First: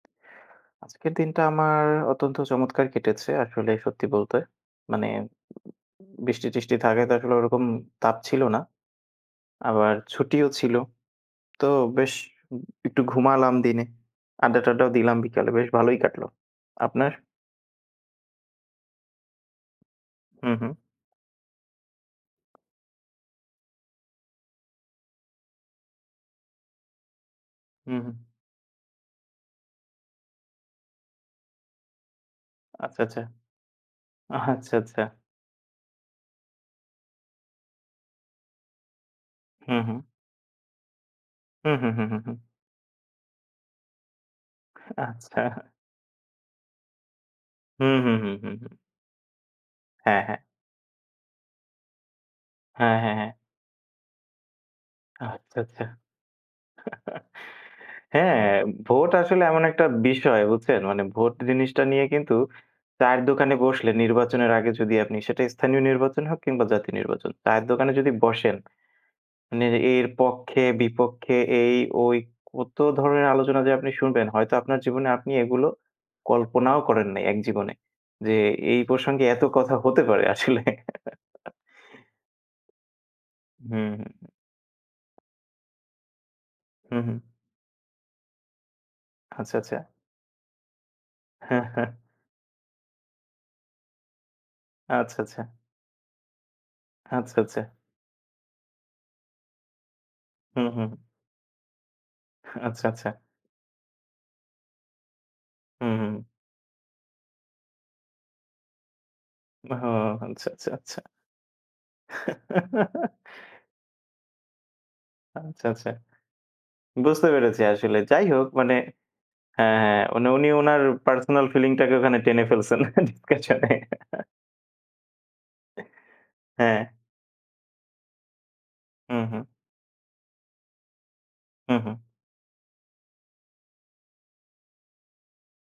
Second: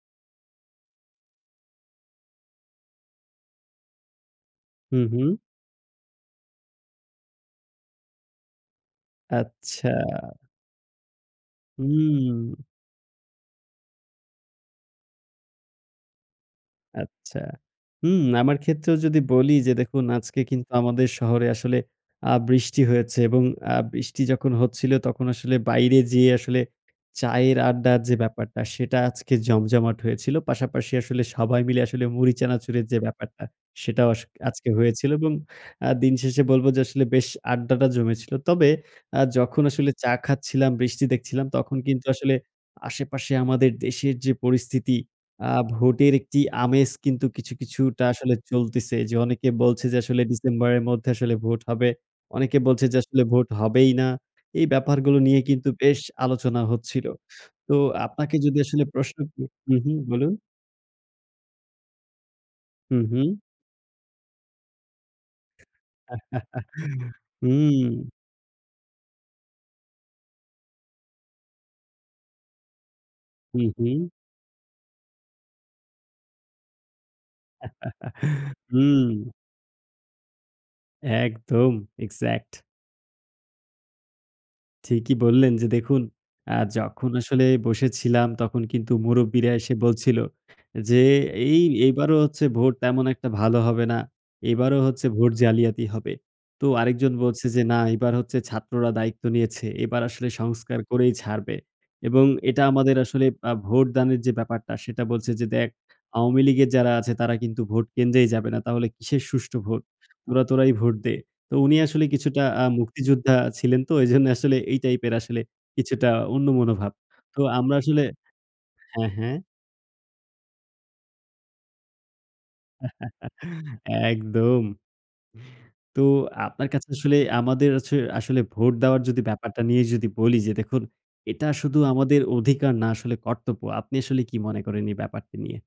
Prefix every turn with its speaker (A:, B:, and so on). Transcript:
A: আজকের দিনটা আমার অত্যন্ত চমৎকার কেটেছে আসলে সত্যি বলতে।
B: হু,
A: মানে
B: হু।
A: বৃষ্টি-টিষ্টি থাকাতে আসলে ওরকম তাপ ছিল না।
B: আচ্ছা।
A: আবার ছুটিও ছিল। তো বেশ উ
B: হু।
A: একটু ঘুমালাম দিনে। আড্ডা-টাড্ডাও দিলাম বিকালে। বেশ ভালোই কাটলো। আপনার?
B: আচ্ছা। হু, আমার ক্ষেত্রেও যদি বলি যে দেখুন আজকে
A: হু,
B: কিন্তু
A: হু।
B: আমাদের শহরে আসলে আ বৃষ্টি হয়েছে এবং আ বৃষ্টি যখন হচ্ছিল তখন আসলে বাইরে যেয়ে আসলে চায়ের
A: উ
B: আড্ডার যে
A: হুম।
B: ব্যাপারটা সেটা আজকে জমজমাট হয়েছিল। পাশাপাশি আসলে সবাই মিলে আসলে মুড়ি চানাচুরের যে
A: আচ্ছা, আচ্ছা,
B: ব্যাপারটা সেটাও আস
A: আহা
B: আজকে
A: আচ্ছা, আচ্ছা।
B: হয়েছিল এবং আ দিনশেষে বলব যে আসলে বেশ আড্ডাটা জমেছিল। তবে আ যখন
A: হু,
B: আসলে
A: হু।
B: চা খাচ্ছিলাম, বৃষ্টি দেখছিলাম
A: হু,
B: তখন
A: হু, হু,
B: কিন্তু
A: হু,
B: আসলে
A: হু।
B: আশেপাশে আমাদের দেশের যে পরিস্থিতি,
A: আচ্ছা।
B: আ ভোটের একটি আমেজ কিন্তু কিছু,
A: হু,
B: কিছুটা
A: হু, হু,
B: আসলে
A: হু।
B: চলতেছে। যে অনেকে বলছে যে আসলে
A: হ্যাঁ, হ্যাঁ।
B: ডিসেম্বরের মধ্যে আসলে ভোট হবে। অনেকে বলছে
A: হ্যাঁ,
B: যে
A: হ্যাঁ,
B: আসলে
A: হ্যাঁ।
B: ভোট হবেই না। এই ব্যাপারগুলো নিয়ে
A: আচ্ছা,
B: কিন্তু
A: আচ্ছা।
B: বেশ আলোচনা হচ্ছিল। তো আপনাকে
A: হ্যাঁ,
B: যদি আসলে
A: ভোট
B: প্রশ্ন ক
A: আসলে এমন
B: হু,
A: একটা
B: হু বলুন।
A: বিষয় বুঝছেন? মানে ভোট জিনিসটা নিয়ে কিন্তু
B: হু,
A: চায়ের
B: হু।
A: দোকানে বসলে নির্বাচনের আগে যদি আপনি, সেটা স্থানীয় নির্বাচন হোক কিংবা জাতীয় নির্বাচন, চায়ের
B: হুম।
A: দোকানে যদি বসেন মানে এর পক্ষে-বিপক্ষে এই-ওই কত ধরনের আলোচনা
B: হু,
A: যে আপনি
B: হু।
A: শুনবেন হয়তো আপনার জীবনে আপনি এগুলো কল্পনাও করেন নাই এক জীবনে। যে এই
B: হুম।
A: প্রসঙ্গে এত কথা হতে পারে আসলে
B: একদম এক্সাক্ট।
A: হু, হু, হু।
B: ঠিকই বললেন, যে দেখুন আ
A: হু,
B: যখন
A: হু।
B: আসলে বসে ছিলাম তখন কিন্তু মুরুব্বিরা
A: আচ্ছা,
B: এসে
A: আচ্ছা।
B: বলছিল যে, "এই
A: হ্যাঁ, হ্যাঁ।
B: এইবারও হচ্ছে ভোট তেমন একটা ভালো হবে না। এইবারও হচ্ছে
A: আচ্ছা,
B: ভোট
A: আচ্ছা।
B: জালিয়াতি হবে।" তো আরেকজন
A: আচ্ছা,
B: বলছে যে,
A: আচ্ছা।
B: "না এইবার হচ্ছে ছাত্ররা দায়িত্ব নিয়েছে। এবার আসলে
A: হু,
B: সংস্কার
A: হু।
B: করেই ছাড়বে।" এবং এটা
A: আচ্ছা,
B: আমাদের
A: আচ্ছা।
B: আসলে আ ভোটদানের যে ব্যাপারটা সেটা বলছে যে, "দেখ
A: হু, হু।
B: আওয়ামী লীগের যারা আছে তারা কিন্তু ভোট কেন্দ্রেই যাবে না। তাহলে কিসের সুষ্ঠু
A: ও
B: ভোট? তোরা
A: আচ্ছা, আচ্ছা,
B: তোরাই ভোট
A: আচ্ছা।
B: দে।" তো উনি আসলে কিছুটা আ মুক্তিযোদ্ধা ছিলেন তো। এইজন্য আসলে এই টাইপ এর আসলে
A: আচ্ছা, আচ্ছা।
B: কিছুটা অন্য মনোভাব।
A: বুঝতে
B: তো
A: পেরেছি
B: আমরা
A: আসলে।
B: আসলে
A: যাই হোক মানে
B: হ্যাঁ, হ্যাঁ।
A: হ্যাঁ, হ্যাঁ, উনি উনি উনার পার্সোনাল ফিলিং টাকে ওখানে টেনে ফেলছেন ডিসকাশন এ।
B: একদম।
A: এ
B: তো আপনার
A: হ্যাঁ।
B: কাছে আসলে আমাদের হচ্ছে আসলে ভোট দেওয়ার
A: হু,
B: যদি
A: হু।
B: ব্যাপারটা নিয়ে যদি বলি যে দেখুন, এটা
A: হু,
B: শুধু
A: হু।
B: আমাদের অধিকার না আসলে কর্তব্য। আপনি আসলে কি মনে করেন এই ব্যাপারটা নিয়ে?